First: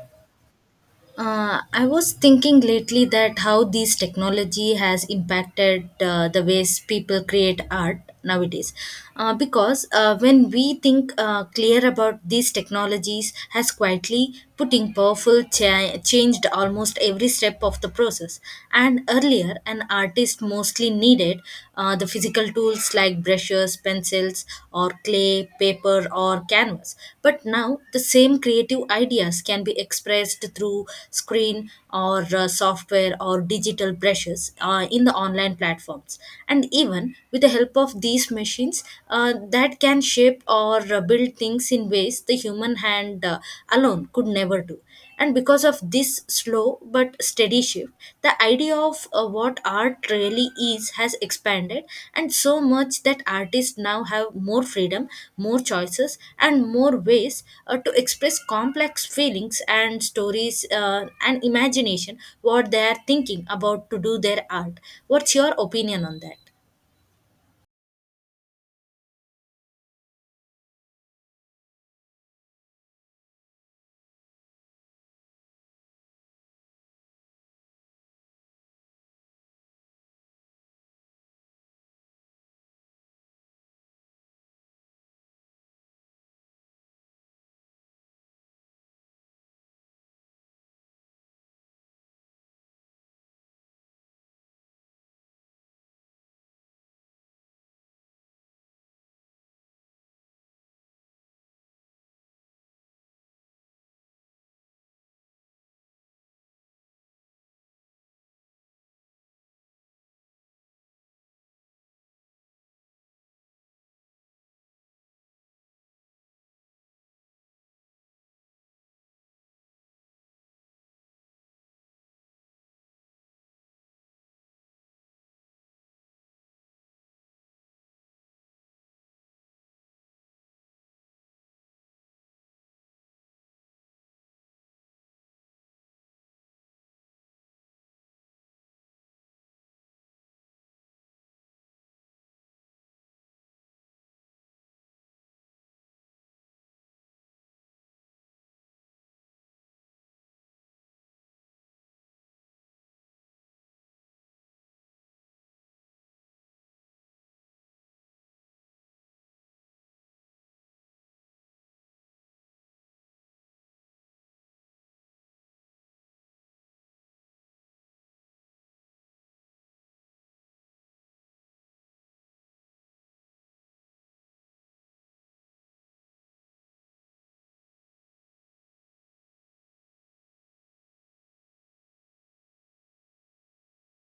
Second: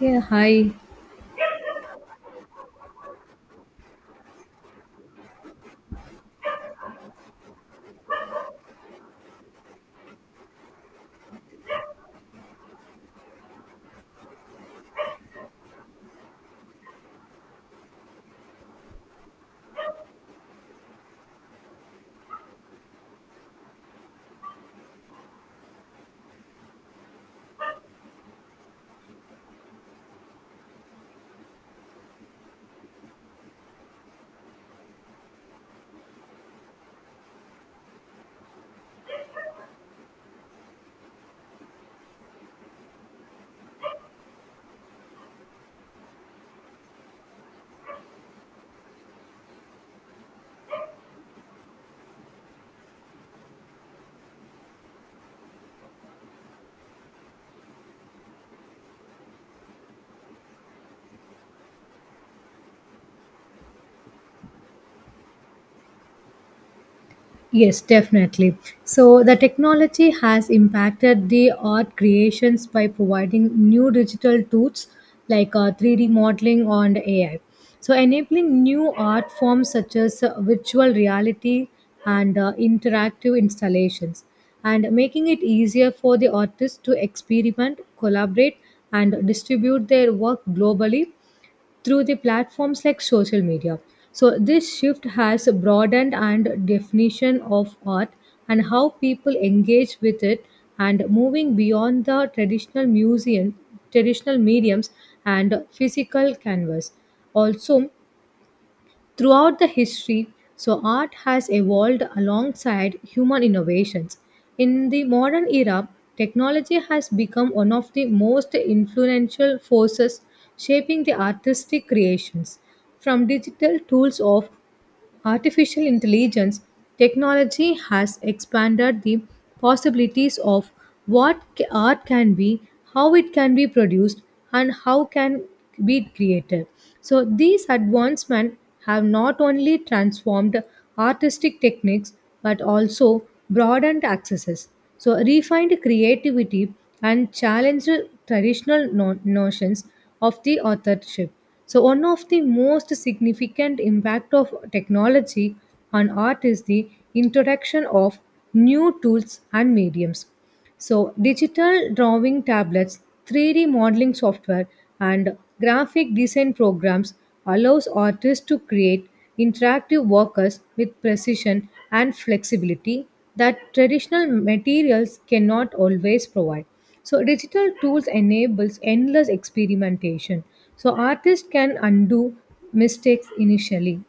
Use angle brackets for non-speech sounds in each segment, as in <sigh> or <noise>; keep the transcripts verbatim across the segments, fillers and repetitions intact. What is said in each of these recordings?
Yeah, hi. Uh, I was thinking lately that how this technology has impacted uh, the ways people create art nowadays. Uh, because uh, when we think uh, clear about these technologies, has quietly putting powerful cha- changed almost every step of the process. And earlier, an artist mostly needed uh, the physical tools tools like brushes, pencils, or clay, paper, or canvas. But now the same creative ideas can be expressed through screen or uh, software or digital brushes uh, in the online platforms. And even with the help of these machines, uh, that can shape or uh, build things in ways the human hand uh, alone could never do. And because of this slow but steady shift, the idea of uh, what art really is has expanded, and so much that artists now have more freedom, more choices, and more ways uh, to express complex feelings and stories uh, and imagination what they are thinking about to do their art. What's your opinion on that? Yes, definitely. So, the technology has impacted the art creations by providing new digital tools like uh, three D modeling and A I. So, enabling new art forms such as uh, virtual reality and uh, interactive installations, and making it easier for the artists to experiment, collaborate, and distribute their work globally through the platforms like social media. So this shift has broadened and definition of art and how people engage with it and moving beyond the traditional museum traditional mediums and physical canvas. Also, throughout the history, so art has evolved alongside human innovations. In the modern era, technology has become one of the most influential forces shaping the artistic creations. From digital tools of artificial intelligence, technology has expanded the possibilities of what ca- art can be, how it can be produced, and how can be created. So these advancements have not only transformed artistic techniques but also broadened accesses, so refined creativity and challenged traditional no- notions of the authorship. So one of the most significant impact of technology on art is the introduction of new tools and mediums. So digital drawing tablets, three D modeling software and graphic design programs allows artists to create interactive works with precision and flexibility that traditional materials cannot always provide. So digital tools enables endless experimentation, so artists can undo mistakes initially,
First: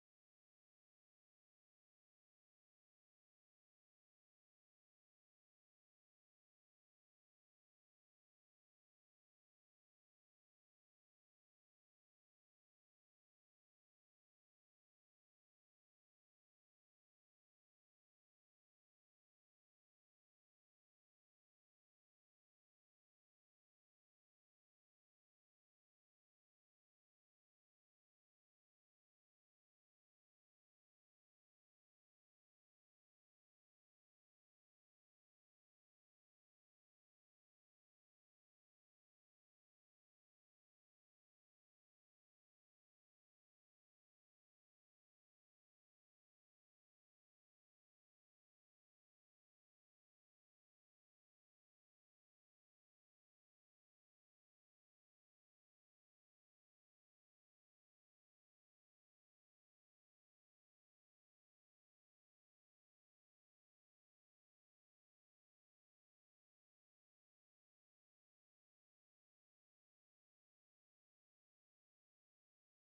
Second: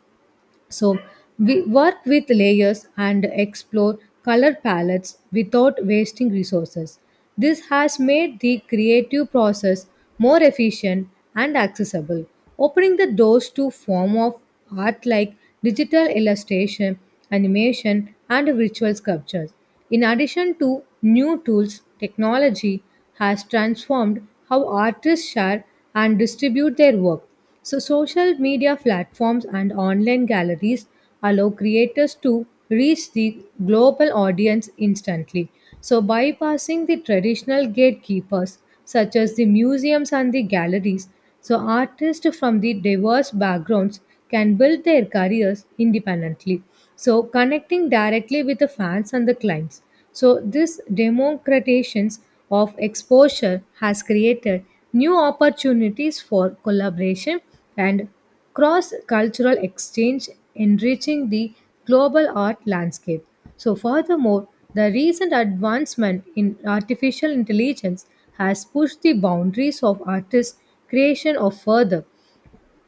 so we work with layers and explore color palettes without wasting resources. This has made the creative process more efficient and accessible, opening the doors to form of art like digital illustration, animation, and virtual sculptures. In addition to new tools, technology has transformed how artists share and distribute their work. So, social media platforms and online galleries allow creators to reach the global audience instantly. So, bypassing the traditional gatekeepers such as the museums and the galleries, so artists from the diverse backgrounds can build their careers independently, so connecting directly with the fans and the clients. So this democratizations of exposure has created new opportunities for collaboration and cross cultural exchange, enriching the global art landscape. So furthermore, the recent advancement in artificial intelligence has pushed the boundaries of artists creation of further.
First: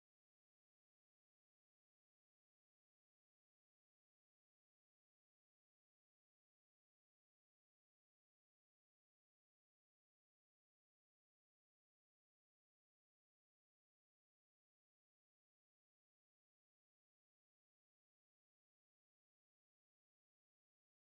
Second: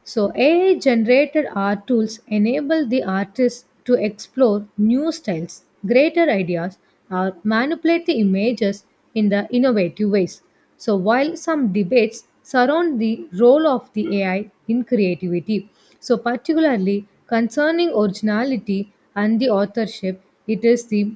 So, A I generated art tools enable the artist to explore new styles, greater ideas, or manipulate the images in the innovative ways. So, while some debates surround the role of the A I in creativity, so particularly concerning originality and the authorship, it is the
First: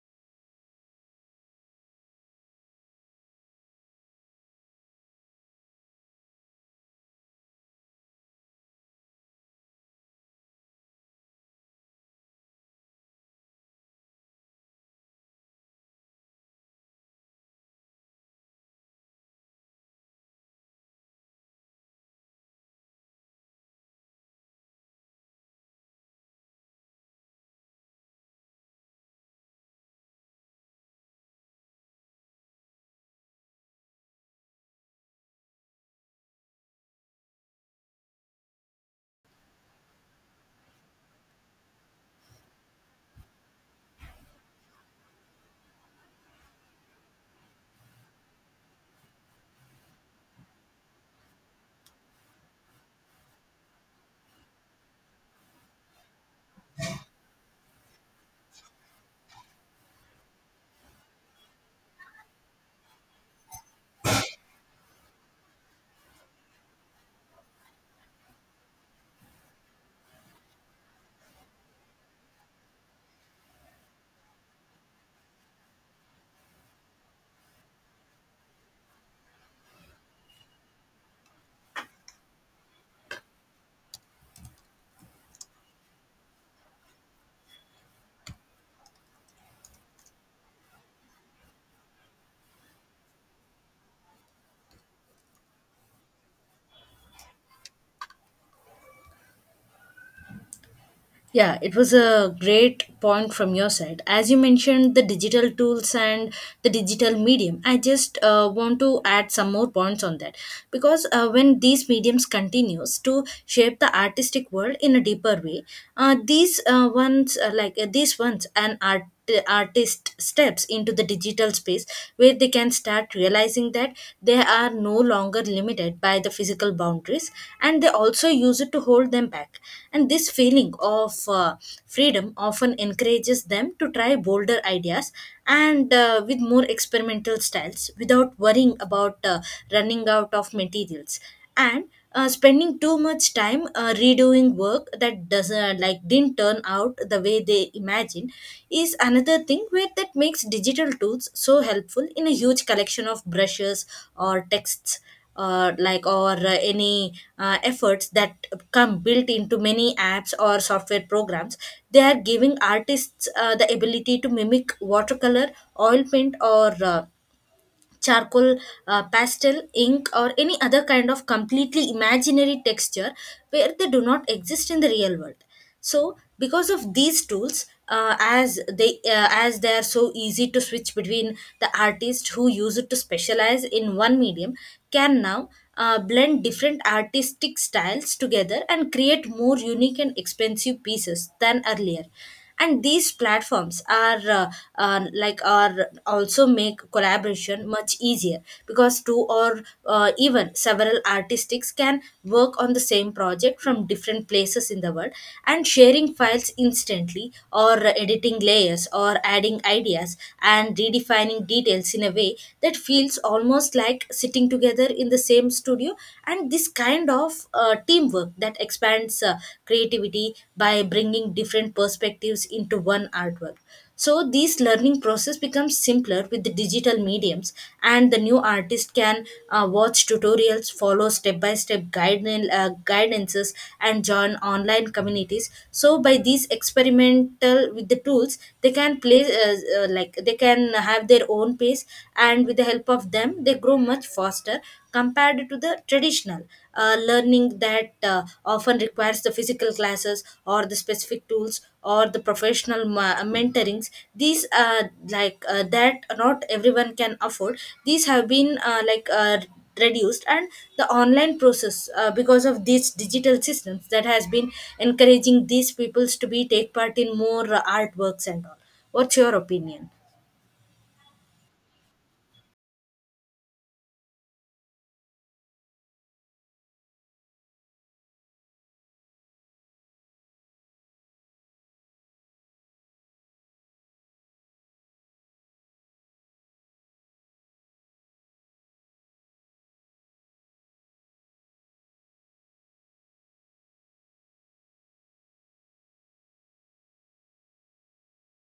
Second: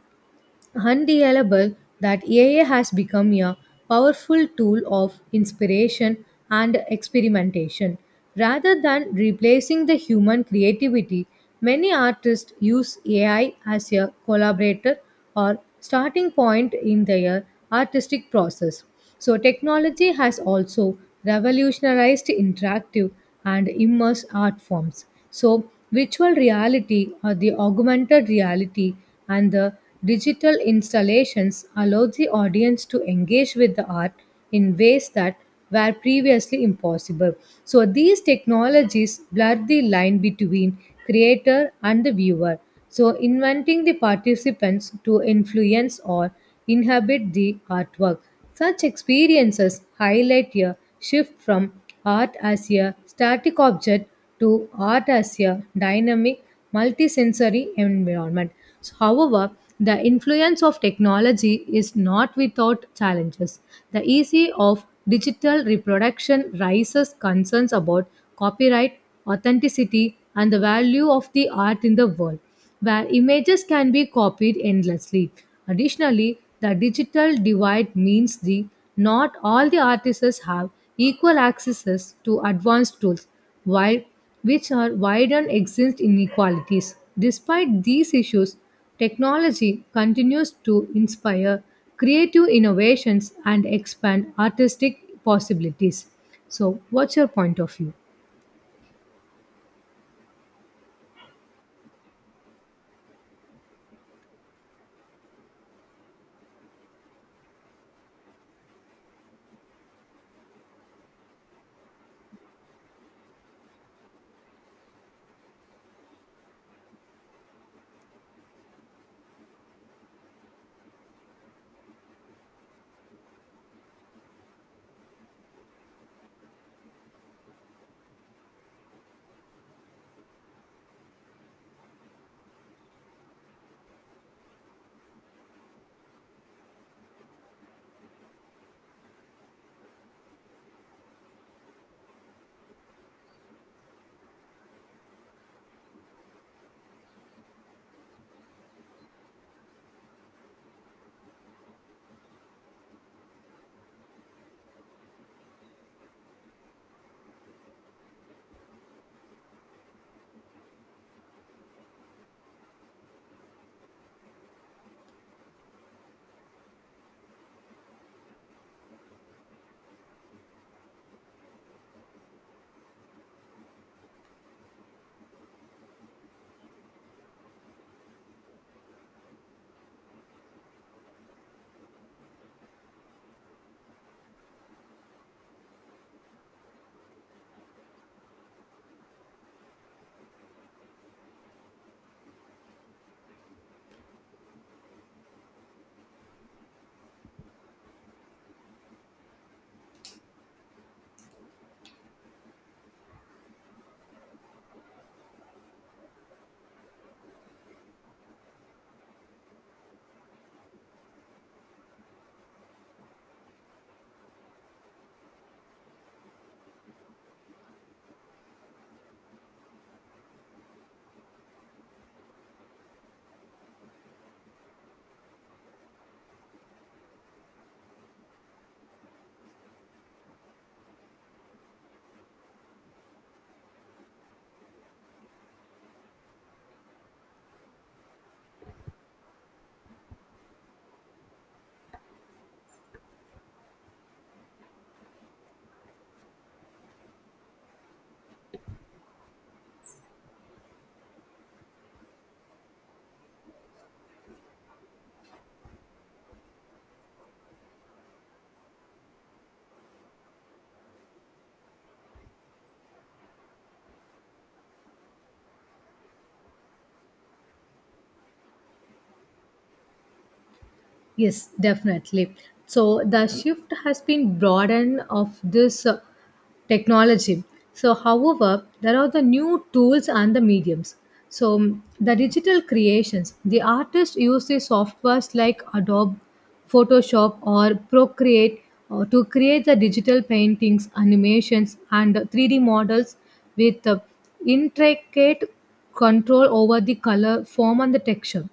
undeniable that A I has become a powerful tool of inspiration and experimentation. Rather than replacing the human creativity, many artists use A I as a collaborator or starting point in their artistic process. So, technology has also revolutionized interactive and immersive art forms. So, virtual reality or the augmented reality and the digital installations allow the audience to engage with the art in ways that were previously impossible. So, these technologies blur the line between creator and the viewer, so inventing the participants to influence or inhabit the artwork. Such experiences highlight a shift from art as a static object to art as a dynamic, multisensory environment. So, however, the influence of technology is not without challenges. The ease of digital reproduction raises concerns about copyright, authenticity, and the value of the art in the world where images can be copied endlessly. Additionally, the digital divide means the not all the artists have equal access to advanced tools, while which are widen existing inequalities. Despite these issues, technology continues to inspire creative innovations and expand artistic possibilities. So, what's your point of view? Yeah, it was a great point from your side. As you mentioned, the digital tools and the digital medium, I just uh, want to add some more points on that, because uh, when these mediums continues to shape the artistic world in a deeper way, uh, these uh, ones uh, like uh, these ones an art t- artist steps into the digital space, where they can start realizing that they are no longer limited by the physical boundaries, and they also use it to hold them back. And this feeling of uh, freedom often encourages them to try bolder ideas, and uh, with more experimental styles, without worrying about uh, running out of materials, and uh, spending too much time uh, redoing work that doesn't like didn't turn out the way they imagined, is another thing where that makes digital tools so helpful. In a huge collection of brushes or texts or like or uh, any uh, efforts that come built into many apps or software programs, they are giving artists uh, the ability to mimic watercolor, oil paint, or uh, charcoal, uh, pastel, ink, or any other kind of completely imaginary texture, where they do not exist in the real world. So, because of these tools, uh, as they uh, as they are so easy to switch between, the artist who use it to specialize in one medium can now uh, blend different artistic styles together and create more unique and expensive pieces than earlier. And these platforms are uh, uh, like are also make collaboration much easier, because two or uh, even several artists can work on the same project from different places in the world, and sharing files instantly or editing layers or adding ideas and redefining details in a way that feels almost like sitting together in the same studio. And this kind of uh, teamwork work that expands uh, creativity by bringing different perspectives into one artwork. So this learning process becomes simpler with the digital mediums, and the new artist can uh, watch tutorials, follow step by step guidance uh, guidances, and join online communities. So by these experimental with the tools, they can play uh, uh, like they can have their own pace, and with the help of them, they grow much faster compared to the traditional uh, learning that uh, often requires the physical classes or the specific tools or the professional ma- mentorings, these uh, like uh, that not everyone can afford. These have been uh, like uh, reduced, and the online process, uh, because of these digital systems, that has been encouraging these peoples to be take part in more uh, artworks and all. What's your opinion? Yes, definitely. So the shift has been broadened of this uh, technology. So, however, there are the new tools and the mediums. So, mm, the digital creations, the artist uses softwares like Adobe, Photoshop, or Procreate uh, to create the digital paintings, animations, and three D models with uh, intricate control over the color, form, and the texture.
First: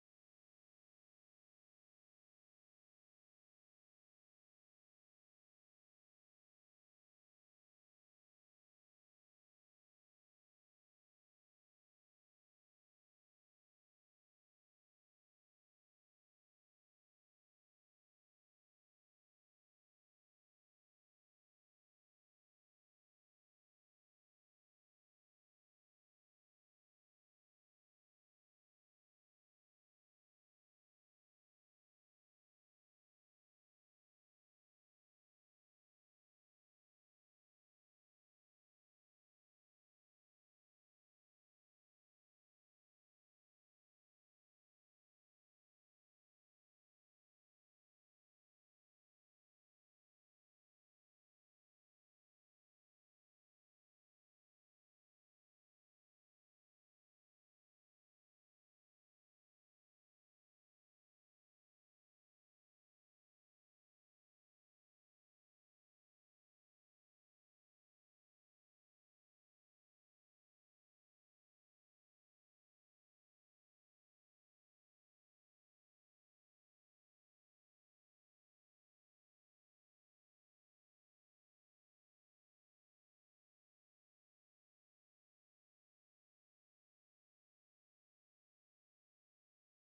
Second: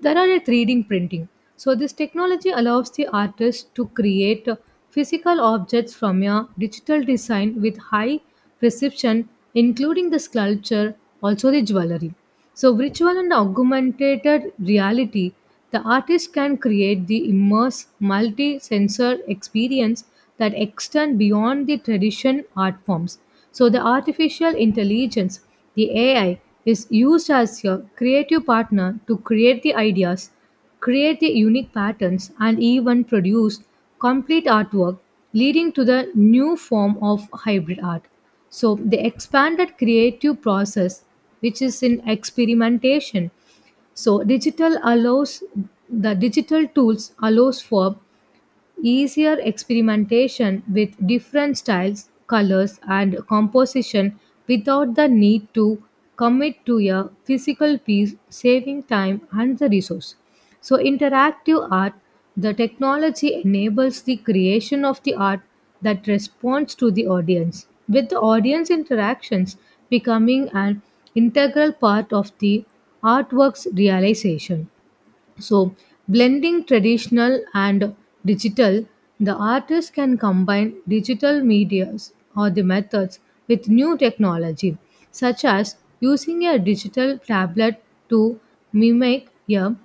There are a three D printing. So this technology allows the artist to create physical objects from a digital design with high precision, including the sculpture, also the jewelry. So virtual and augmented reality, the artist can create the immersive, multi sensor experience that extend beyond the tradition art forms. So, the artificial intelligence, the A I, is used as your creative partner to create the ideas, create the unique patterns, and even produce complete artwork, leading to the new form of hybrid art. So, the expanded creative process, which is in experimentation, so digital allows the digital tools allows for easier experimentation with different styles, colors, and composition without the need to commit to a physical piece, saving time and the resource. So, interactive art, the technology enables the creation of the art that responds to the audience, with the audience interactions becoming an integral part of the artwork's realization. So, blending traditional and digital, the artist can combine digital medias or the methods with new technology, such as using a digital tablet to mimic a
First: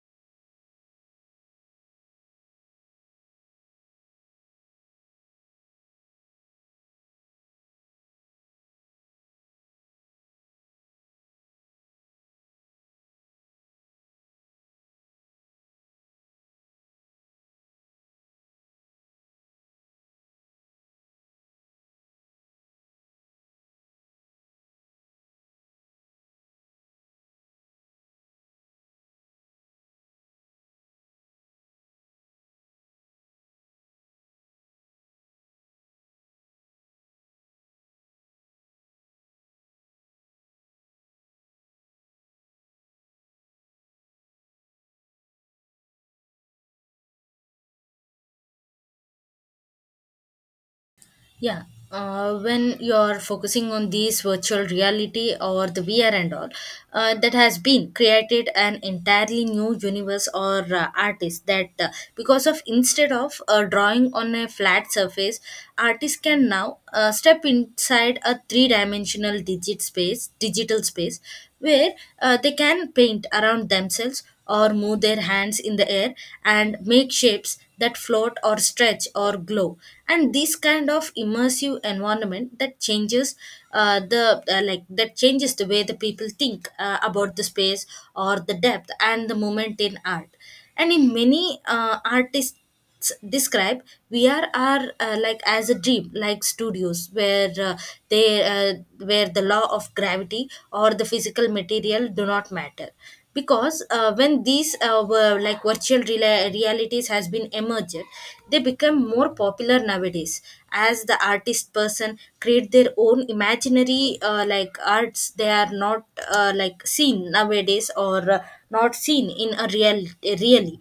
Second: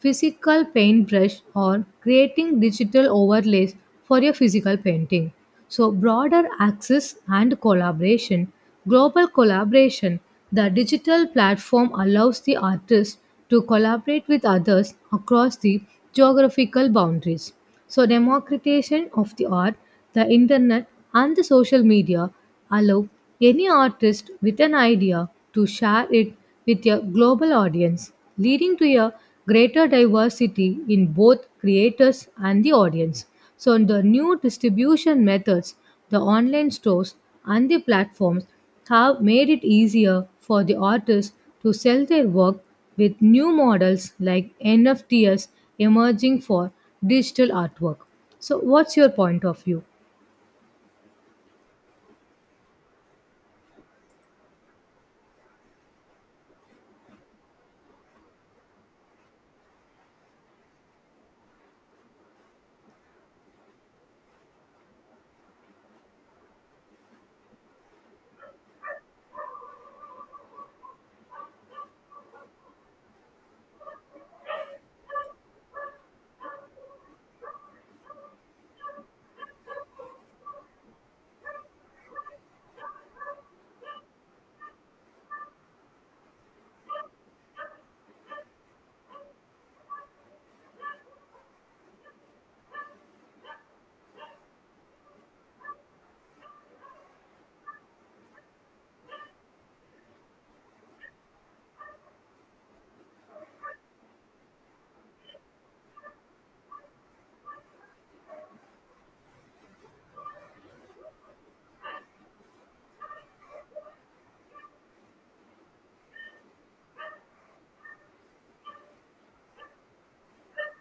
physical paintbrush or creating digital overlays for your physical painting. So, broader access and collaboration, global collaboration, the digital platform allows the artist to collaborate with others across the geographical boundaries. So, democratization of the art, the internet, and the social media allow any artist with an idea to share it with a global audience, leading to a greater diversity in both creators and the audience. So, the new distribution methods, the online stores, and the platforms have made it easier for the artists to sell their work with new models like N F Ts emerging for digital artwork. So, what's your point of view? Yeah. Uh, when you're focusing on these virtual reality or the V R and all, uh, that has been created an entirely new universe or uh, artist, that uh, because of instead of uh, drawing on a flat surface, artists can now uh, step inside a three-dimensional digit space, digital space, where uh, they can paint around themselves or move their hands in the air and make shapes that float or stretch or glow. And this kind of immersive environment that changes uh, the uh, like that changes the way the people think uh, about the space or the depth and the moment in art. And in many uh, artists s- describe V R are uh, like as a dream like studios, where uh, they uh, where the law of gravity or the physical material do not matter. Because uh, when these uh, were like virtual rela- realities has been emerged, they become more popular nowadays, as the artist person create their own imaginary uh, like arts they are not uh, like seen nowadays, or uh, not seen in a real really.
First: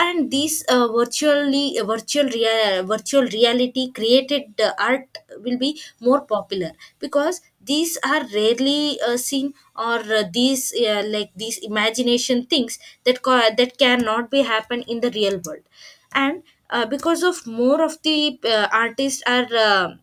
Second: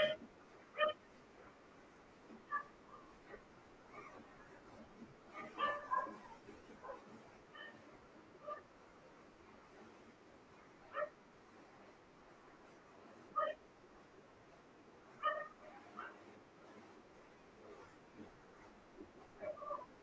And these uh, virtually uh, virtual rea- virtual reality created uh, art will be more popular, because these are rarely uh, seen, or uh, these uh, like these imagination things that co- that cannot be happen in the real world. And uh, because of more of the uh, artists are uh,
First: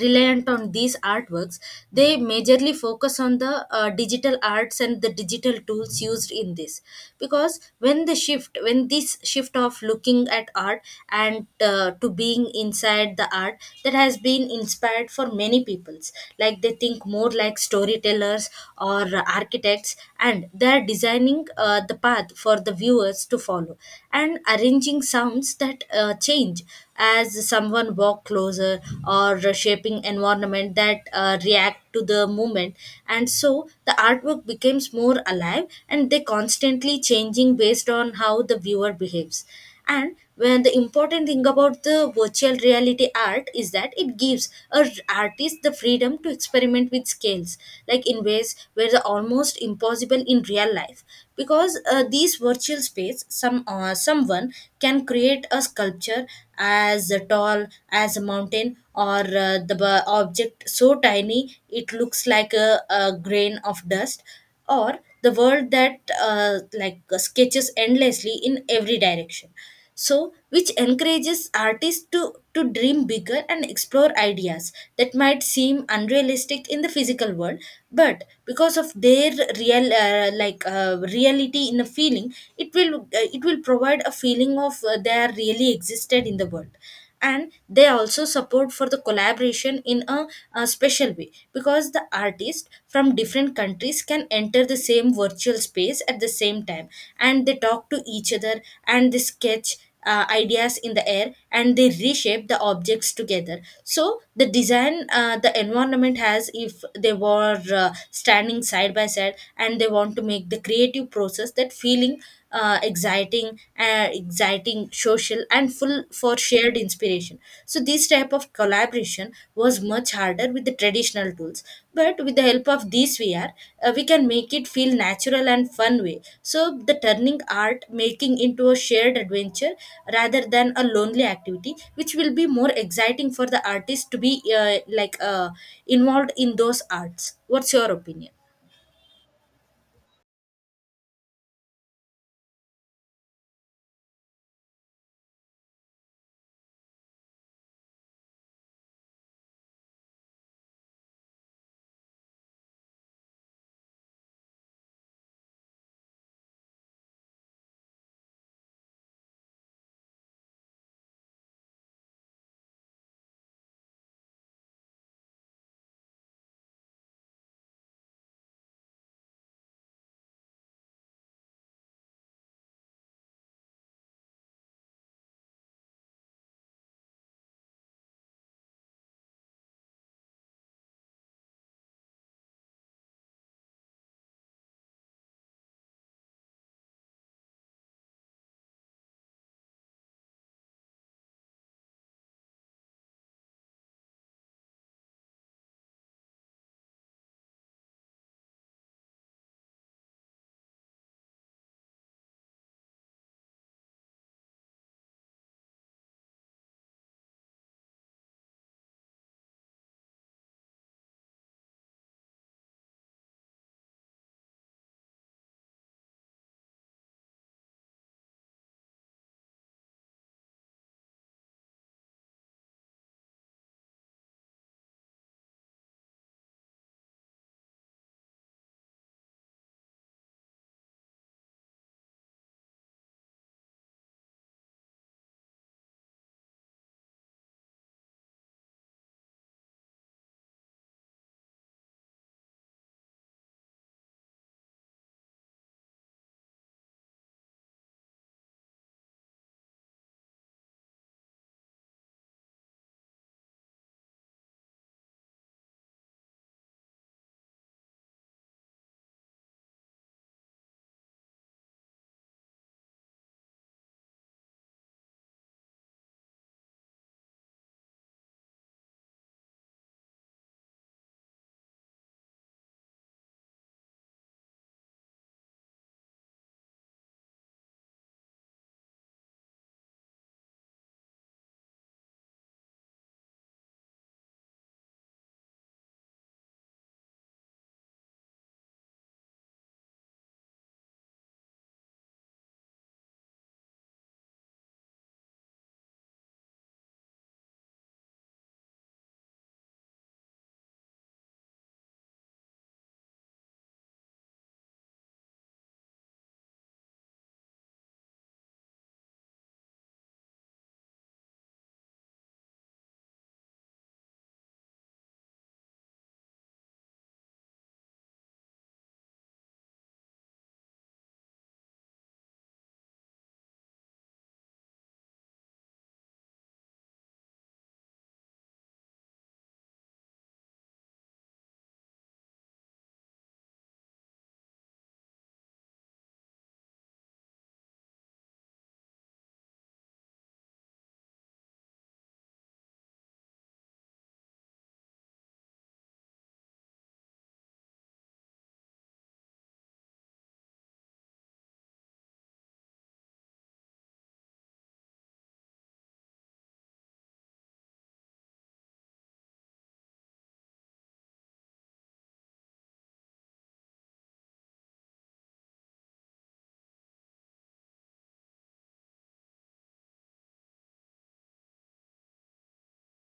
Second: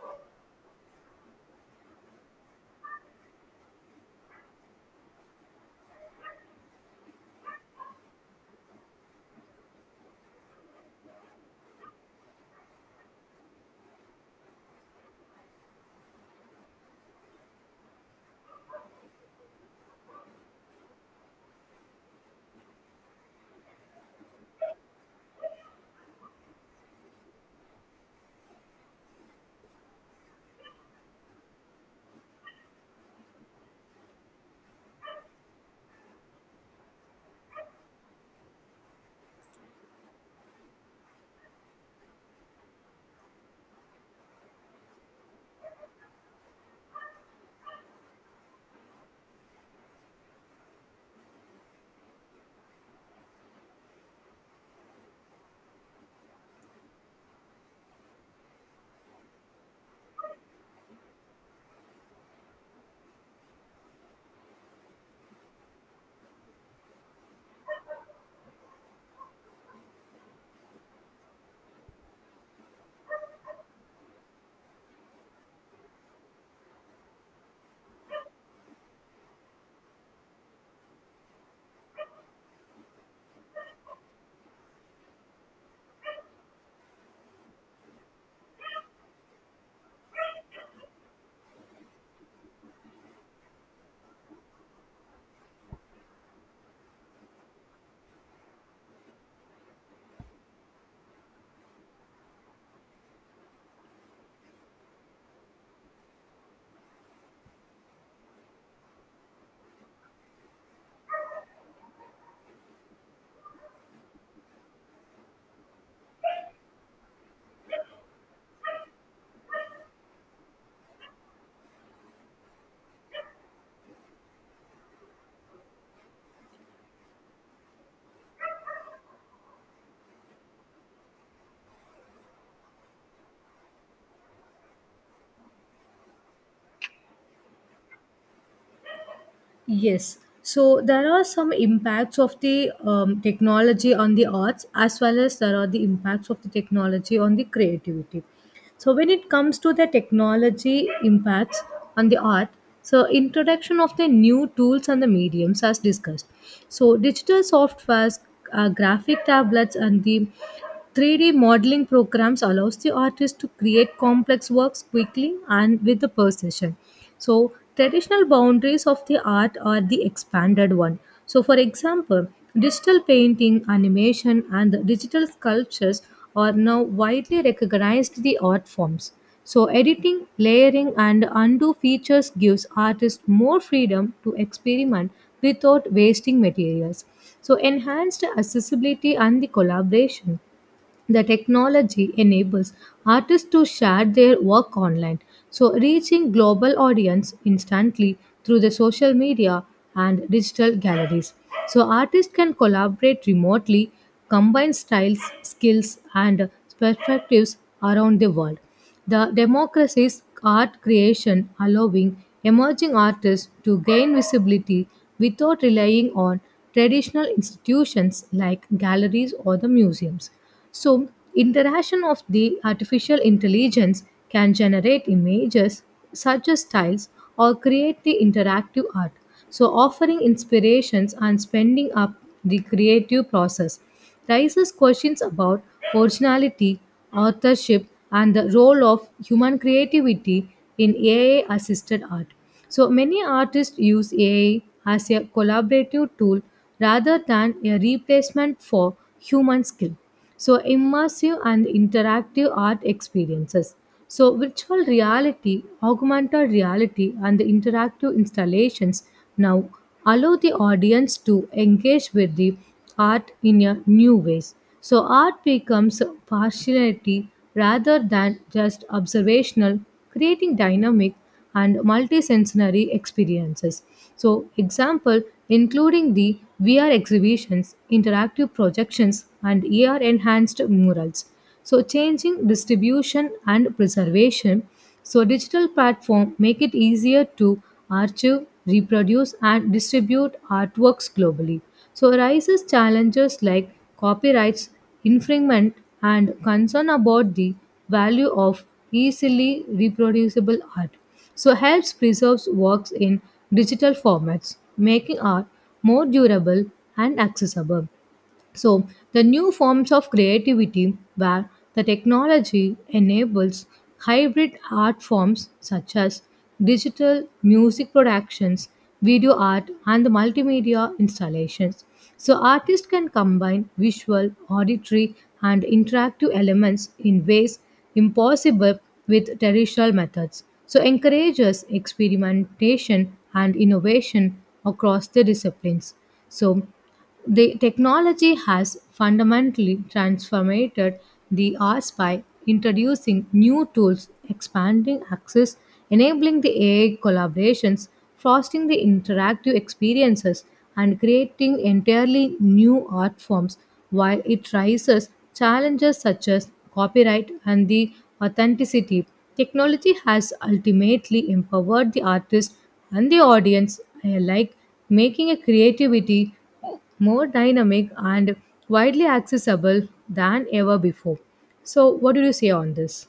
reliant on these artworks, they majorly focus on the uh, digital arts and the digital tools used in this. Because when the shift when this shift of looking at art, and uh, to being inside the art, that has been inspired for many peoples, like they think more like storytellers or architects, and they're designing uh, the path for the viewers to follow, and arranging sounds that uh, change as someone walk closer, or shaping environment that uh, react to the movement. And so the artwork becomes more alive and they constantly changing based on how the viewer behaves. And when the important thing about the virtual reality art is that it gives a artist the freedom to experiment with scales, like in ways where the almost impossible in real life, because uh, these virtual space, some uh, someone can create a sculpture as tall as a mountain, or uh, the b- object so tiny it looks like a, a grain of dust, or the world that uh, like sketches endlessly in every direction, so which encourages artists to to dream bigger and explore ideas that might seem unrealistic in the physical world. But because of their real uh, like uh, reality in a feeling, it will uh, it will provide a feeling of uh, they are really existed in the world. And they also support for the collaboration in a, a special way, because the artists from different countries can enter the same virtual space at the same time, and they talk to each other, and they sketch uh, ideas in the air, and they reshape the objects together, so the design, uh, the environment has if they were uh, standing side by side, and they want to make the creative process, that feeling uh, exciting uh, exciting, social, and full for shared inspiration. So this type of collaboration automation was much harder with the traditional tools, but with the help of these V R, uh, we can make it feel natural and fun way. So the turning art making into a shared adventure rather than a lonely activity, which will be more exciting for the artist to be uh, like uh, involved in those arts. What's your opinion? Yes. So there are some impacts of the um, technology on the arts as well as there are the impacts of the technology on the creativity. So when it comes to the technology impacts on the art, so introduction of the new tools and the mediums as discussed. So digital softwares, uh, graphic tablets and the three D modeling programs allows the artist to create complex works quickly and with the precision. So, traditional boundaries of the art are the expanded one. So, for example, digital painting, animation, and the digital sculptures are now widely recognized the art forms. So, editing, layering, and undo features gives artists more freedom to experiment without wasting materials. So, enhanced accessibility and the collaboration. The technology enables artists to share their work online, so reaching global audience instantly through the social media and digital galleries. So artists can collaborate remotely, combine styles, skills and perspectives around the world. The democracy's art creation, allowing emerging artists to gain visibility without relying on traditional institutions like galleries or the museums. So, interaction of the artificial intelligence can generate images such as styles or create the interactive art. So, offering inspirations and spending up the creative process raises questions about originality, authorship, and the role of human creativity in A I assisted art. So, many artists use A I as a collaborative tool rather than a replacement for human skill. So immersive and interactive art experiences, so virtual reality, augmented reality and the interactive installations now allow the audience to engage with the art in a new ways, so art becomes partiality rather than just observational, creating dynamic and multisensory experiences. So, example including the V R exhibitions, interactive projections, and A R enhanced murals. So, changing distribution and preservation. So, digital platform make it easier to archive, reproduce, and distribute artworks globally. So, arises challenges like copyrights, infringement, and concern about the value of easily reproducible art, so helps preserves works in digital formats, making art more durable and accessible. So, the new forms of creativity where the technology enables hybrid art forms such as digital music productions, video art, and the multimedia installations. So, artists can combine visual, auditory, and interactive elements in ways impossible with traditional methods. So, encourages experimentation and innovation across the disciplines. So, the technology has fundamentally transformed the arts by introducing new tools, expanding access, enabling the A I collaborations, fostering the interactive experiences, and creating entirely new art forms while it raises challenges such as copyright and the authenticity. Technology has ultimately empowered the artist and the audience alike, making a creativity more dynamic and widely accessible than ever before. So, what do you say on this?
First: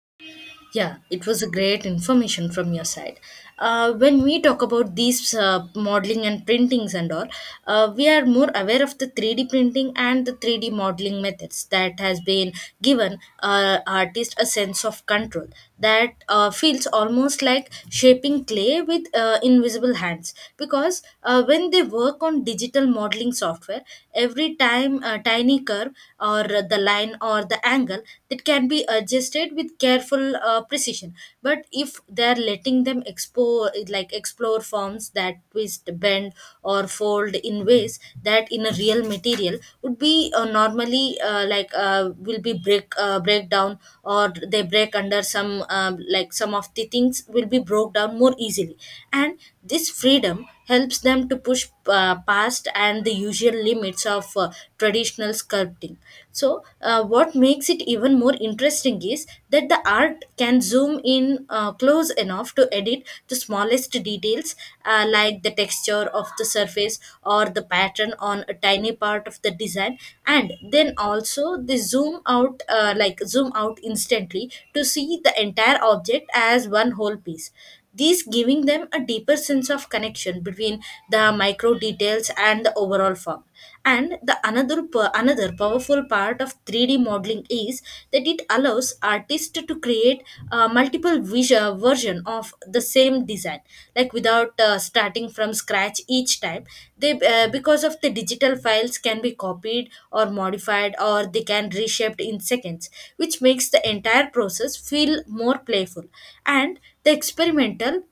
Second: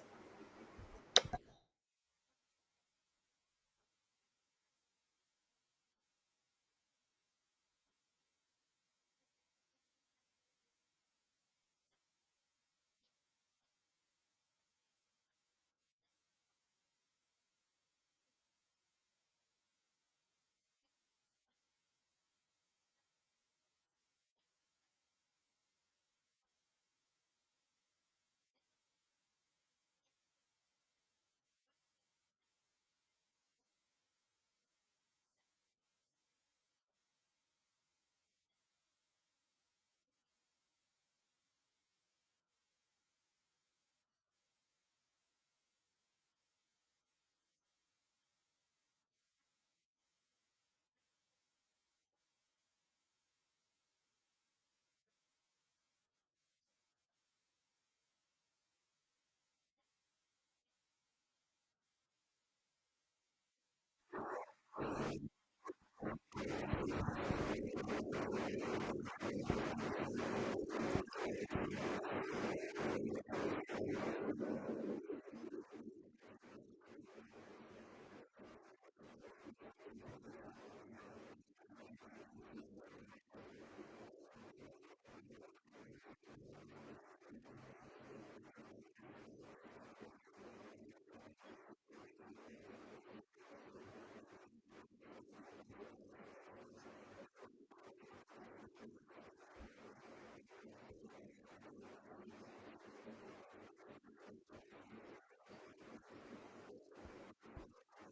Yeah, it was a great information from your side. Uh, when we talk about these uh, modeling and printings and all, uh, we are more aware of the three D printing and the three D modeling methods, that has been given uh, artist a sense of control, that uh, feels almost like shaping clay with uh, invisible hands, because uh, when they work on digital modeling software, every time a tiny curve or the line or the or the angle that can be adjusted with careful uh, precision. But if they're letting them explore like explore forms that twist, bend, or fold in ways that in a real material would be uh, normally, uh, like uh, will be break uh, break down, or they break under some um, like some of the things will be broke down more easily. And this freedom helps them to push uh, past and the usual limits of uh, traditional sculpting. So, uh, what makes it even more interesting is that the art can zoom in uh, close enough to edit the smallest details, uh, like the texture of the surface or the pattern on a tiny part of the design, and then also they zoom out, uh, like zoom out instantly to see the entire object as one whole piece, these giving them a deeper sense of connection between the micro details and the overall form. And the another po- another powerful part of three D modeling is that it allows artists to create a multiple visual version of the same design, like without uh, starting from scratch each time, they uh, because of the digital files can be copied or modified or they can reshaped in seconds, which makes the entire process feel more playful And the experimental,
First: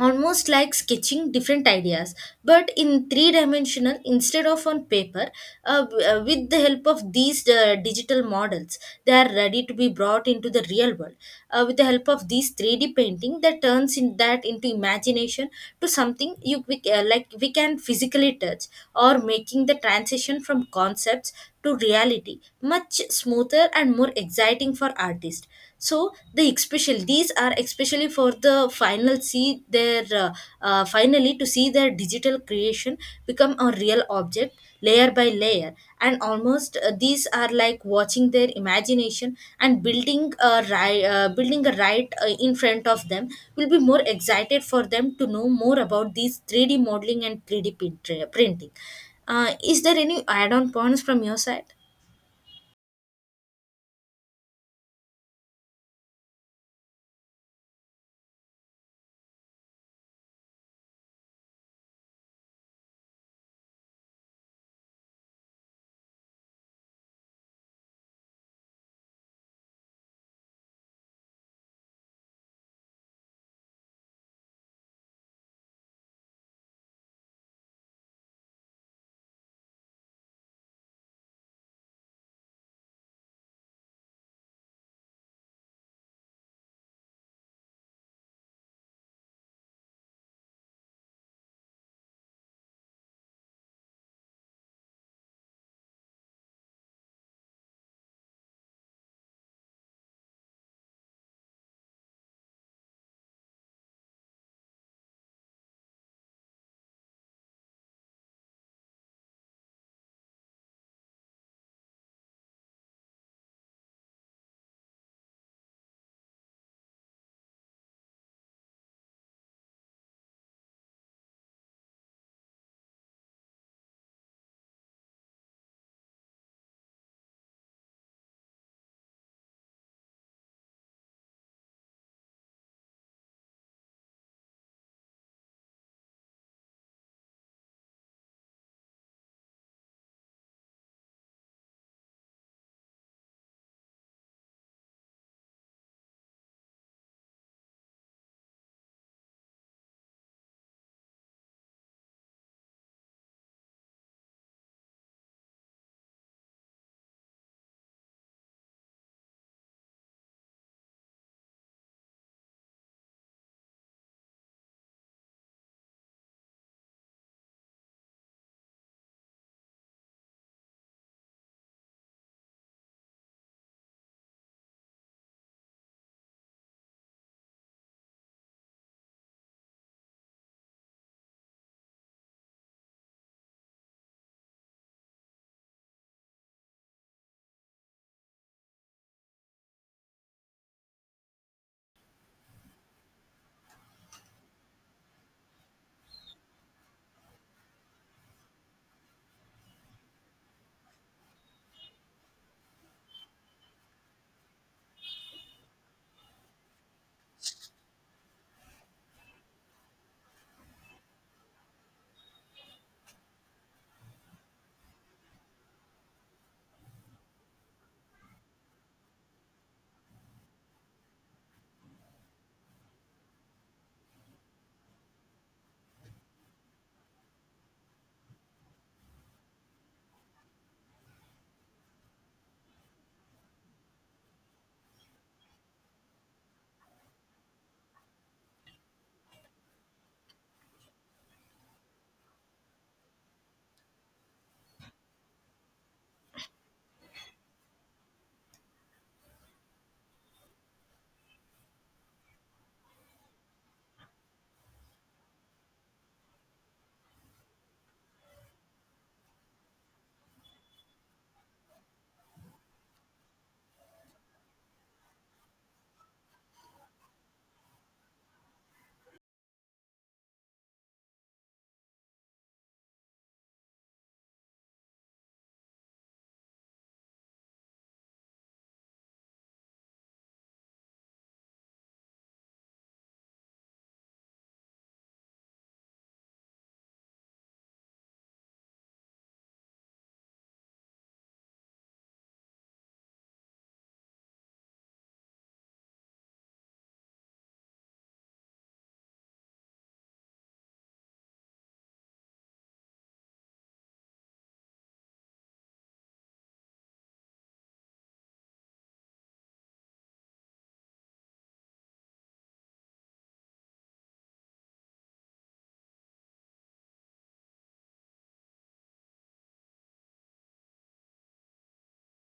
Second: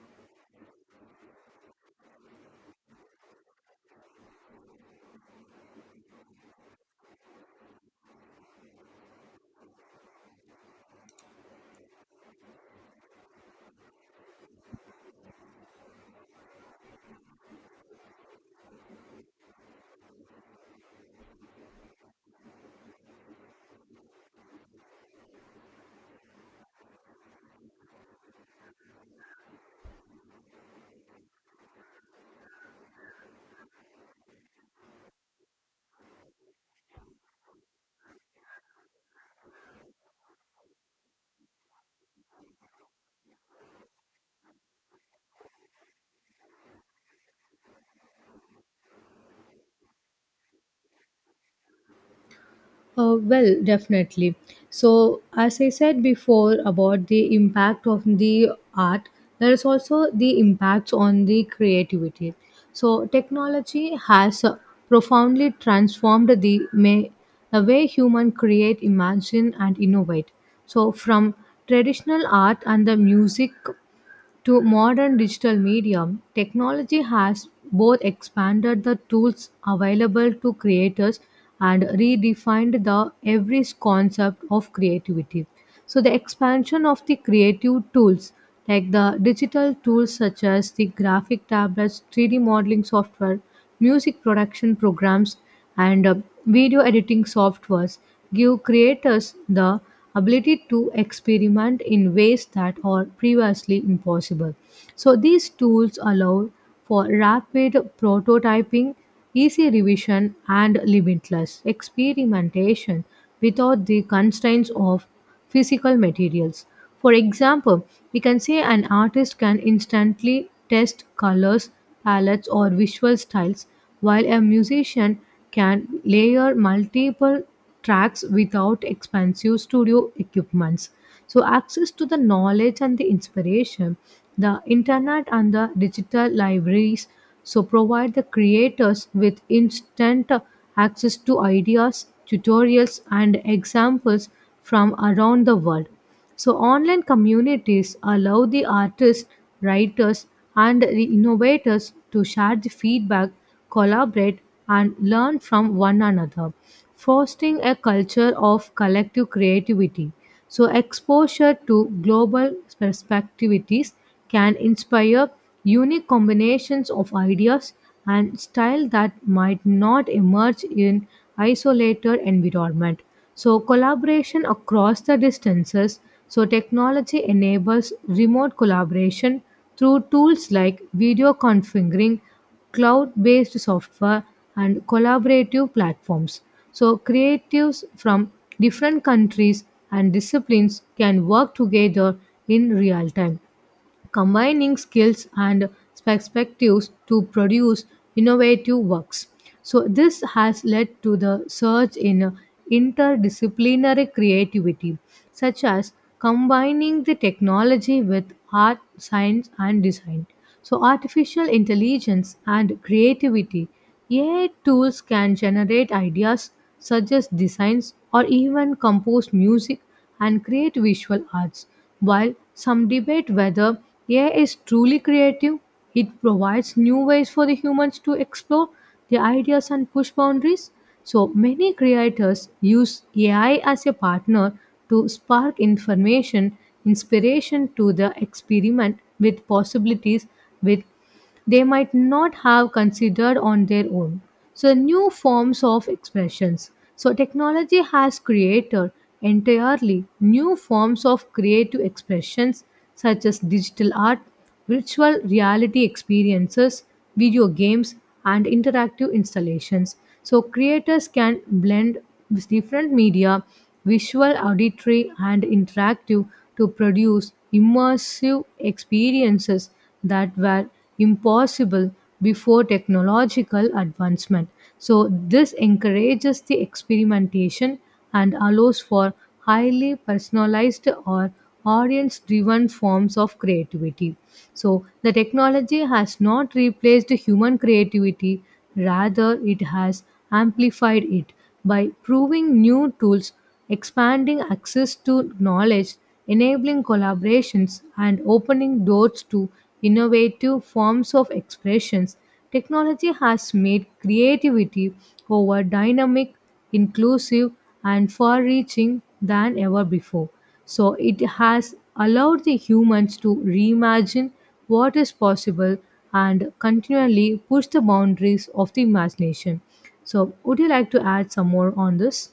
almost like sketching different ideas, but in three dimensional instead of on paper, uh, w- uh, with the help of these uh, digital models, they are ready to be brought into the real world. Uh, with the help of these three D painting, that turns in that into imagination to something you we, uh, like we can physically touch, or making the transition from concepts to reality much smoother and more exciting for artists. So the especially these are especially for the final see their uh, uh, finally to see their digital creation become a real object layer by layer. And almost uh, these are like watching their imagination and building a right uh, building a right uh, in front of them, will be more excited for them to know more about these three D modeling and three D print- printing. Uh, is there any add-on points from your side? Uh, well, definitely. So, as I said before about the impact of the art, there is also the impacts on the creativity. So, technology has uh, profoundly transformed the, may, the way human create, imagine, and innovate. So, from traditional art and the music to modern digital medium, technology has both expanded the tools available to creators and redefined the every concept of creativity. So the expansion of the creative tools like the digital tools such as the graphic tablets, three D modeling software, music production programs and uh, video editing softwares give creators the ability to experiment in ways that are previously impossible. So these tools allow for rapid prototyping, easy revision, and limitless experimentation without the constraints of physical materials. For example, we can say an artist can instantly test colors, palettes, or visual styles, while a musician can layer multiple tracks without expensive studio equipments. So, access to the knowledge and the inspiration, the internet and the digital libraries, so provide the creators with instant access to ideas, tutorials, and examples from around the world. So, online communities allow the artists, writers, and the innovators to share the feedback, collaborate, and learn from one another, fostering a culture of collective creativity. So, exposure to global perspectives can inspire unique combinations of ideas and style that might not emerge in isolated environment. So collaboration across the distances. So technology enables remote collaboration through tools like video configuring, cloud-based software, and collaborative platforms. So creatives from different countries and disciplines can work together in real time combining skills and perspectives to produce innovative works. So, this has led to the surge in interdisciplinary creativity, such as combining the technology with art, science, and design. So, artificial intelligence and creativity. A I tools can generate ideas, suggest designs, or even compose music and create visual arts. While some debate whether A I is truly creative, it provides new ways for the humans to explore their ideas and push boundaries. So many creators use A I as a partner to spark information, inspiration to the experiment with possibilities with they might not have considered on their own. So, new forms of expressions. So, technology has created entirely new forms of creative expressions such as digital art, virtual reality experiences, video games, and interactive installations. So, creators can blend with different media, visual, auditory, and interactive to produce immersive experiences that were impossible before technological advancement. So, this encourages the experimentation and allows for highly personalized or audience driven forms of creativity. So, the technology has not replaced human creativity, rather, it has amplified it by proving new tools expanding access to knowledge, enabling collaborations, and opening doors to innovative forms of expressions. Technology has made creativity more dynamic, inclusive, and far reaching than ever before. So it has allowed the humans to reimagine what is possible and continually push the boundaries of the imagination. So, would you like to add some more on this?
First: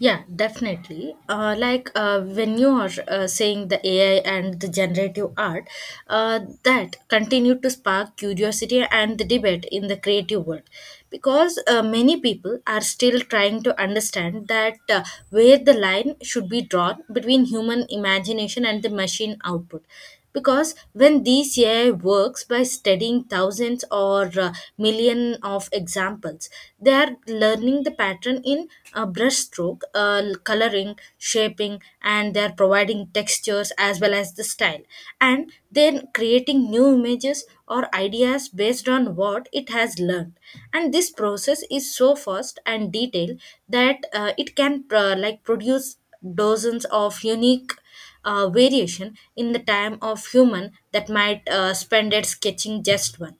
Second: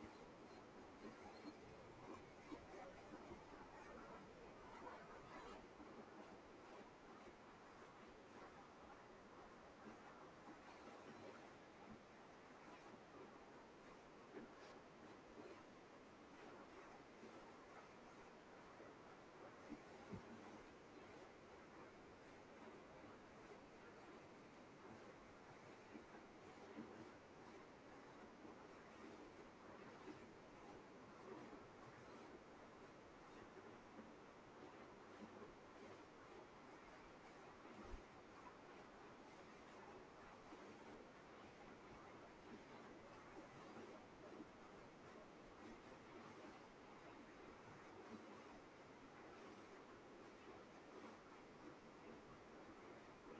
Yeah, definitely. Uh, like uh, when you are uh, saying the A I and the generative art, uh, that continue to spark curiosity and the debate in the creative world, because uh, many people are still trying to understand that uh, where the line should be drawn between human imagination and the machine output, because when this A I works by studying thousands or uh, million of examples, they are learning the pattern in uh, brushstroke, uh, coloring, shaping, and they are providing textures as well as the style, and then creating new images or ideas based on what it has learned. And this process is so fast and detailed that uh, it can uh, like produce dozens of unique uh, variation in the time of human that might uh, spend it sketching just one.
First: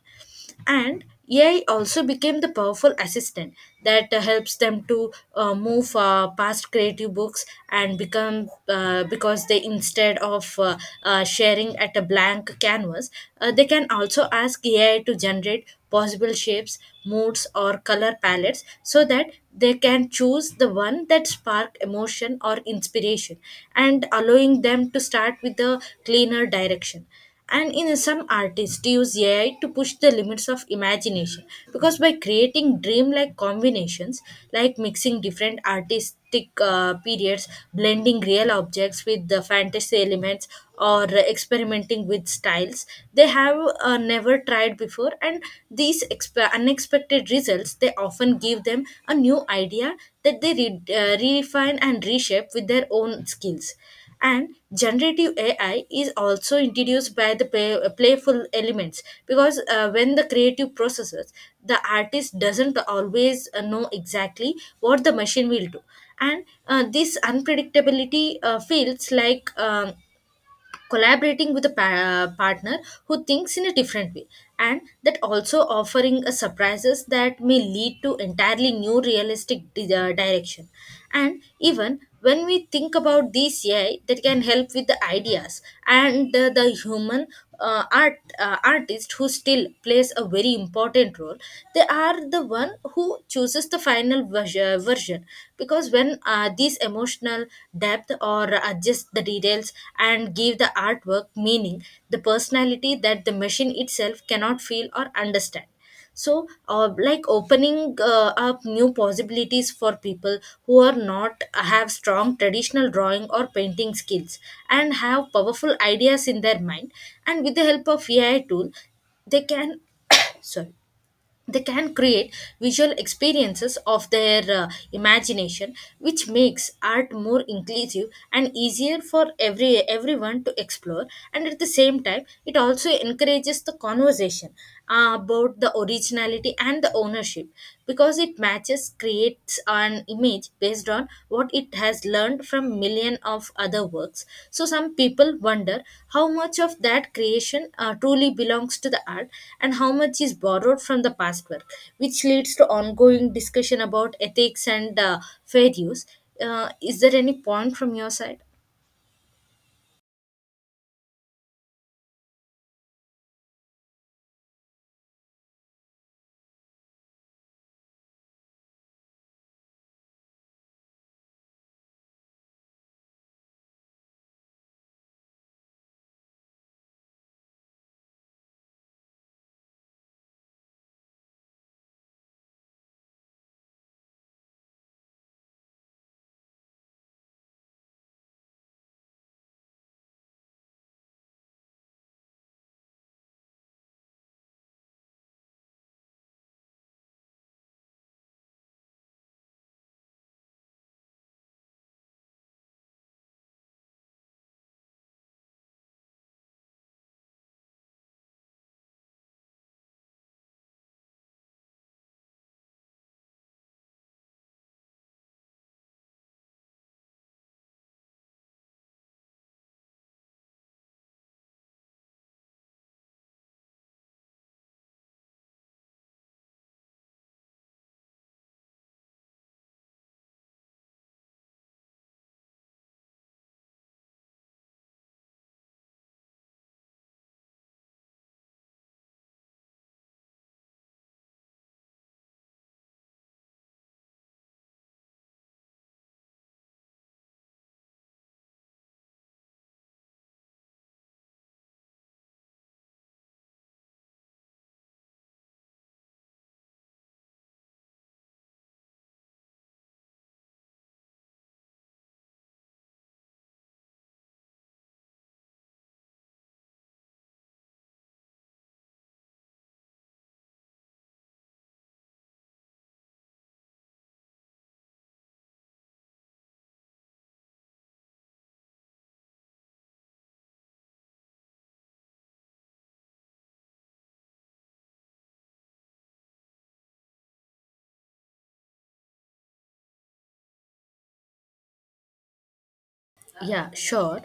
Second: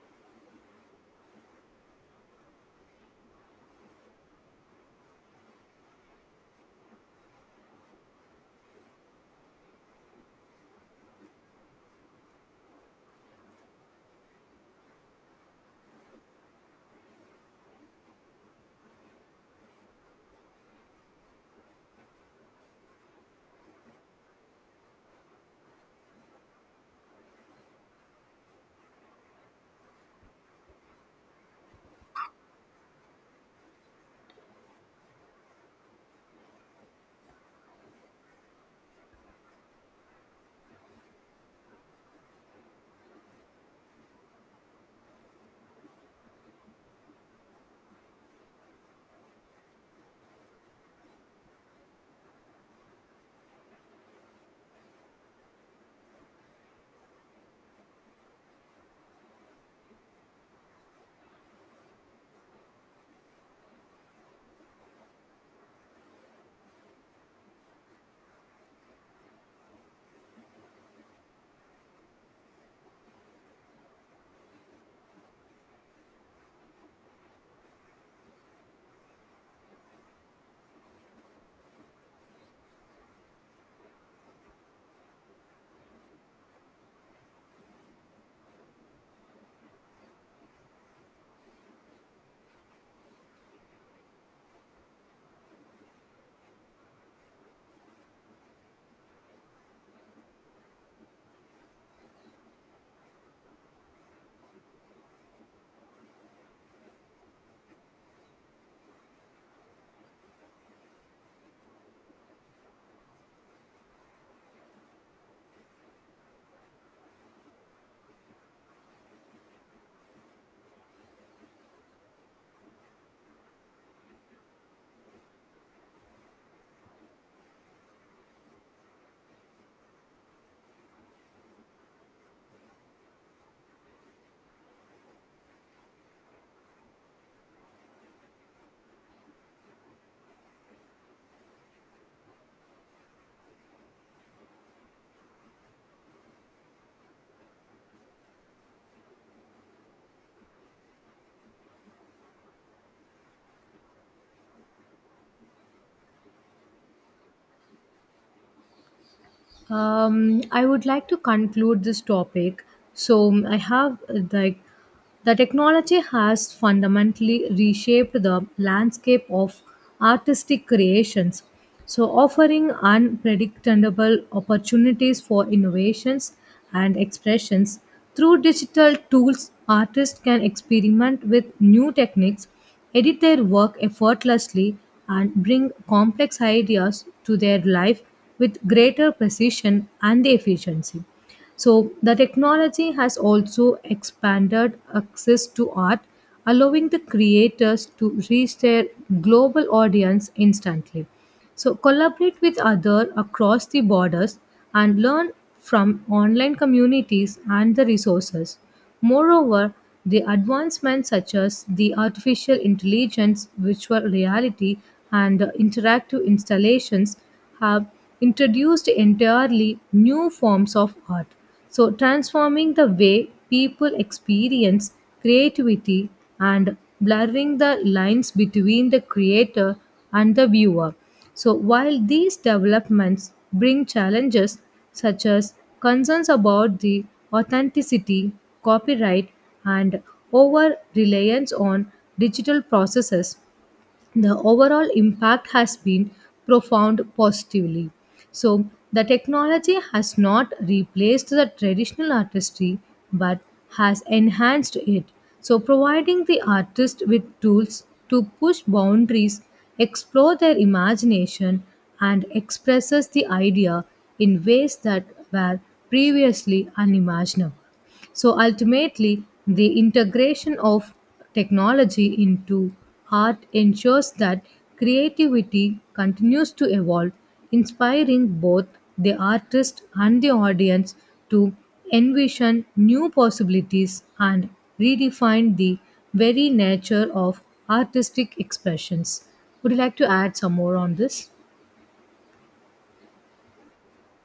And A I also became the powerful assistant that uh, helps them to uh, move uh, past creative books and become uh, because they instead of uh, uh, sharing at a blank canvas, uh, they can also ask A I to generate possible shapes, moods, or color palettes so that they can choose the one that spark emotion or inspiration and allowing them to start with a cleaner direction. And in some artists use A I to push the limits of imagination, because by creating dreamlike combinations like mixing different artistic uh, periods, blending real objects with the fantasy elements, or experimenting with styles they have uh, never tried before. And these exp- unexpected results they often give them a new idea that they re- uh, redefine and reshape with their own skills. And generative A I is also introduced by the play, playful elements, because uh, when the creative processes, the artist doesn't always uh, know exactly what the machine will do. And uh, this unpredictability uh, feels like um, collaborating with a pa- uh, partner who thinks in a different way, and that also offering a surprises that may lead to entirely new realistic di- uh, direction. And even when we think about these A I that can help with the ideas and the, the human uh, art uh, artist who still plays a very important role, they are the one who chooses the final vers- uh, version, because when uh, these emotional depth or adjust the details and give the artwork meaning, the personality that the machine itself cannot feel or understand. So uh, like opening uh, up new possibilities for people who are not have strong traditional drawing or painting skills and have powerful ideas in their mind. And with the help of A I tool they can <coughs> sorry, they can create visual experiences of their uh, imagination, which makes art more inclusive and easier for every everyone to explore. And at the same time it also encourages the conversation uh, about the originality and the ownership, because it matches creates and an image based on what it has learned from million of other works, so some people wonder how much of that creation uh, truly belongs to the art and how much is borrowed from the past work, which leads to ongoing discussion about ethics and uh, fair use. Uh, is there any point from your side? Um, I would like to conclude this topic. So um, I have uh, like the technology has fundamentally reshaped the landscape of artistic creations. So offering unpredictable opportunities for innovations and expressions through digital tools, artists can experiment with new techniques edit their work effortlessly, and bring complex ideas to their life with greater precision and efficiency. So, the technology has also expanded access to art, allowing the creators to reach their global audience instantly. So, collaborate with others across the borders and learn from online communities and the resources. Moreover, the advancements such as the artificial intelligence, virtual reality, and interactive installations have introduced entirely new forms of art. So, transforming the way people experience creativity and blurring the lines between the creator and the viewer. So, while these developments bring challenges, such as concerns about the authenticity, copyright, and over reliance on digital processes the overall impact has been profound positively. So, the technology has not replaced the traditional artistry but has enhanced it. So, providing the artist with tools to push boundaries, explore their imagination, and expresses the idea in ways that were previously unimaginable. So ultimately, the integration of technology into art ensures that creativity continues to evolve, inspiring both the artist and the audience to envision new possibilities and redefine the very nature of artistic expressions. Would you like to add some more on this? Yeah, sure.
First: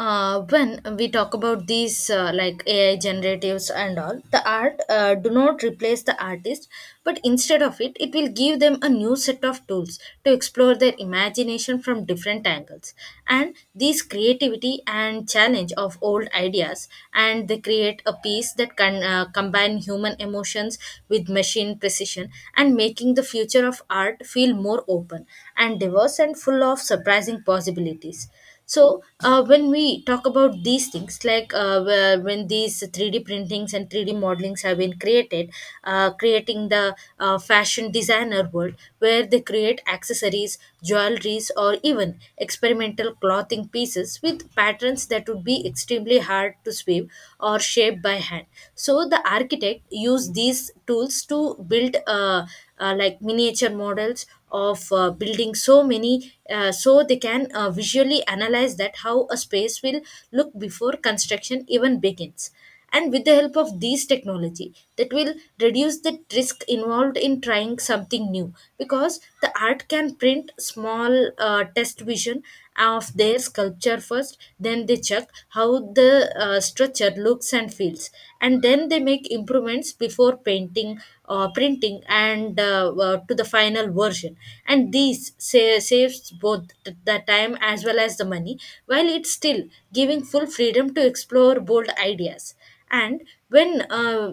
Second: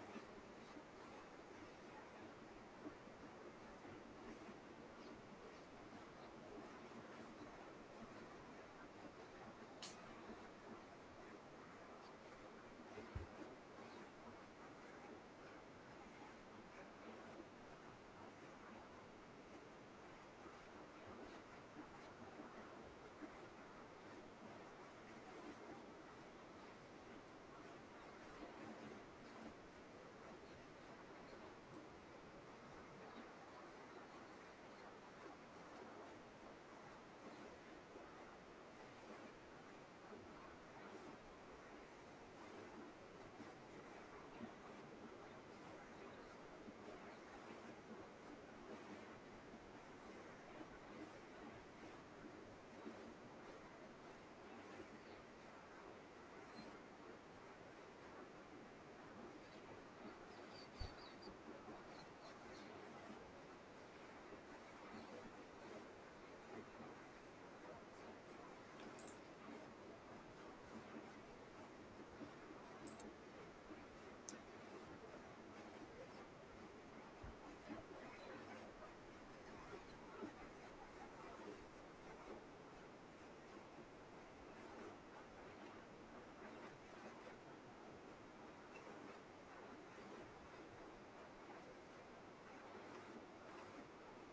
Uh, when we talk about these uh, like A I generatives and all, the art uh, do not replace the artist, but instead of it, it will give them a new set of tools to explore their imagination from different angles. And these creativity and challenge of old ideas, and they create a piece that can uh, combine human emotions with machine precision and making the future of art feel more open and diverse and full of surprising possibilities. So uh, when we talk about these things like uh, where- when these three D printings and three D modelings have been created, uh, creating the uh, fashion designer world where they create accessories, jewelries, or even experimental clothing pieces with patterns that would be extremely hard to weave or shape by hand. So the architect used these tools to build uh, uh, like miniature models of uh, building, so many uh, so they can uh, visually analyze that how a space will look before construction even begins. And with the help of these technology that will reduce the risk involved in trying something new, because the art can print small uh, test vision of their sculpture first, then they check how the uh, structure looks and feels, and then they make improvements before painting or printing and uh, uh, to the final version. And these sa- saves both th- the time as well as the money, while it's still giving full freedom to explore bold ideas. And when uh,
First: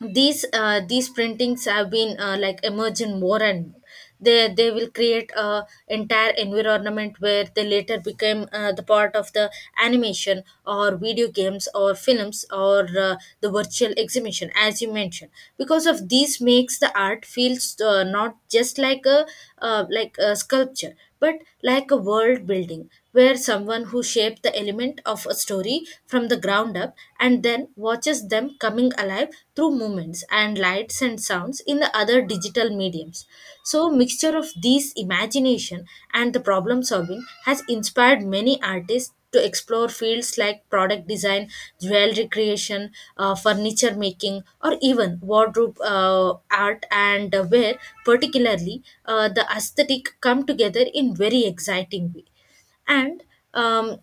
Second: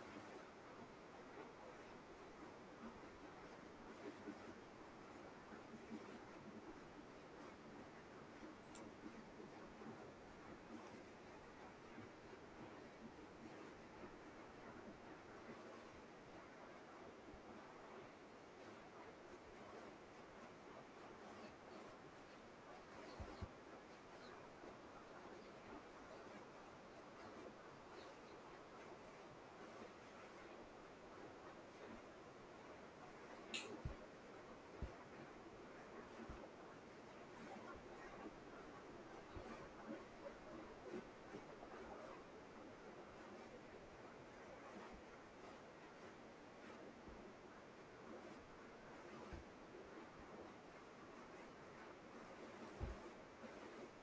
these uh, these printings have been uh, like emerging more, and they they will create a entire environment where they later become uh, the part of the animation or video games or films or uh, the virtual exhibition as you mentioned. Because of these makes the art feels uh, not just like a uh, like a sculpture, but like a world building where someone who shaped the element of a story from the ground up and then watches them coming alive through movements and lights and sounds in the other digital mediums. So mixture of these imagination and the problem solving has inspired many artists to explore fields like product design, jewelry creation, uh, furniture making, or even wardrobe uh, art, and uh, where particularly uh, the aesthetic come together in very exciting way. And um,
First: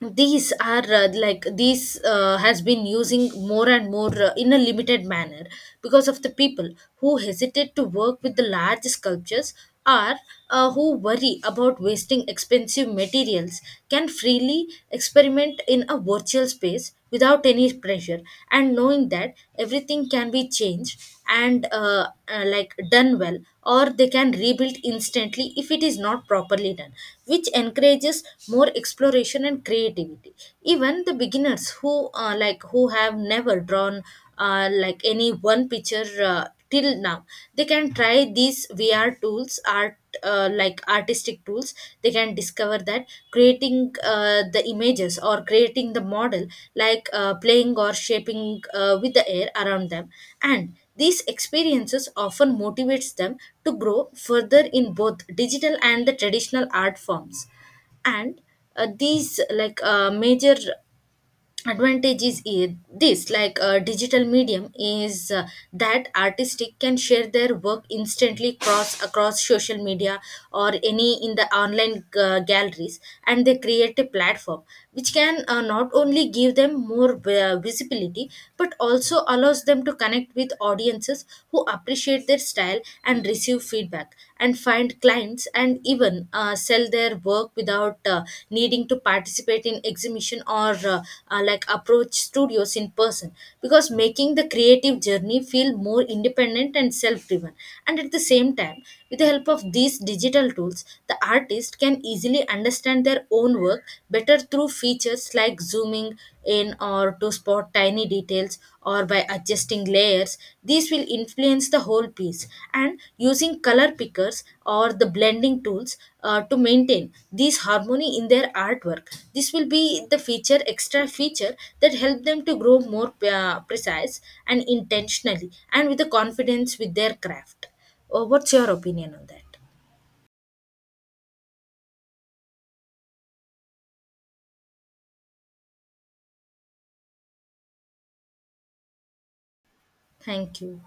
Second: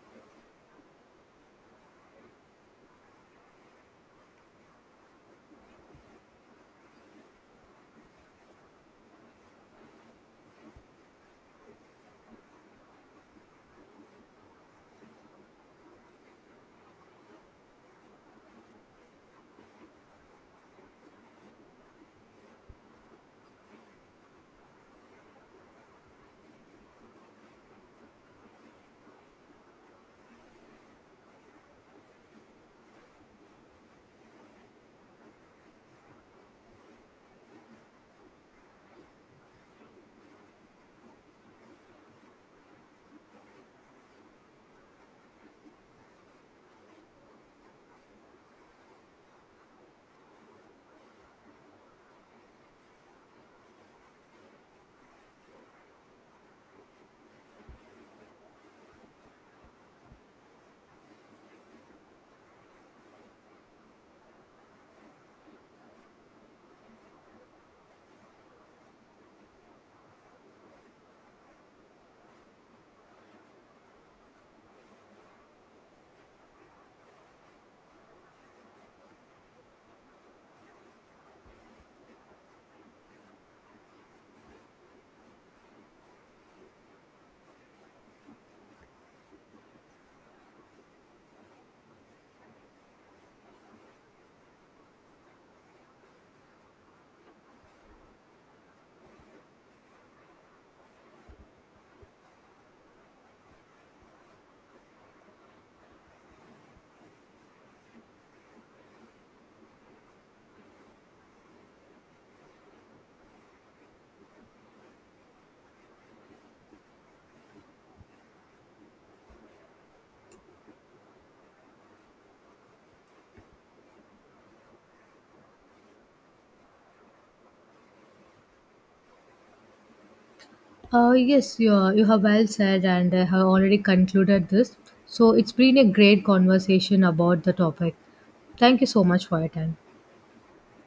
these are uh, like these uh, has been using more and more uh, in a limited manner, because of the people who hesitate to work with the large sculptures or uh, who worry about wasting expensive materials can freely experiment in a virtual space without any pressure, and knowing that everything can be changed and uh, uh, like done well, or they can rebuild instantly if it is not properly done, which encourages more exploration and creativity. Even the beginners who uh, like who have never drawn uh, like any one picture uh, till now, they can try these V R tools art uh, like artistic tools, they can discover that creating uh, the images or creating the model like uh, playing or shaping uh, with the air around them. And these experiences often motivates them to grow further in both digital and the traditional art forms. And uh, these like uh, major advantage is i- this like a digital medium is uh, that artistic can share their work instantly cross across social media or any in the online uh, galleries, and they create a platform which can uh, not only give them more uh, visibility, but also allows them to connect with audiences who appreciate their style and receive feedback and find clients and even uh, sell their work without uh, needing to participate in exhibition or uh, uh, like approach studios in person, because making the creative journey feel more independent and self driven. And at the same time, with the help of these digital tools, the artist can easily understand their own work better through features like zooming in or or to spot tiny details or by adjusting layers, these will influence the whole piece. And using color pickers or the blending tools uh, to maintain this harmony in their artwork, this will be the feature extra feature that help them to grow more uh, precise and intentionally and with the confidence with their craft. Uh, what's your opinion on that? Uh, yes, you, are, you have well said, and I have already concluded this. So, it's been a great conversation about the topic. Thank you so much for your time. Thank you.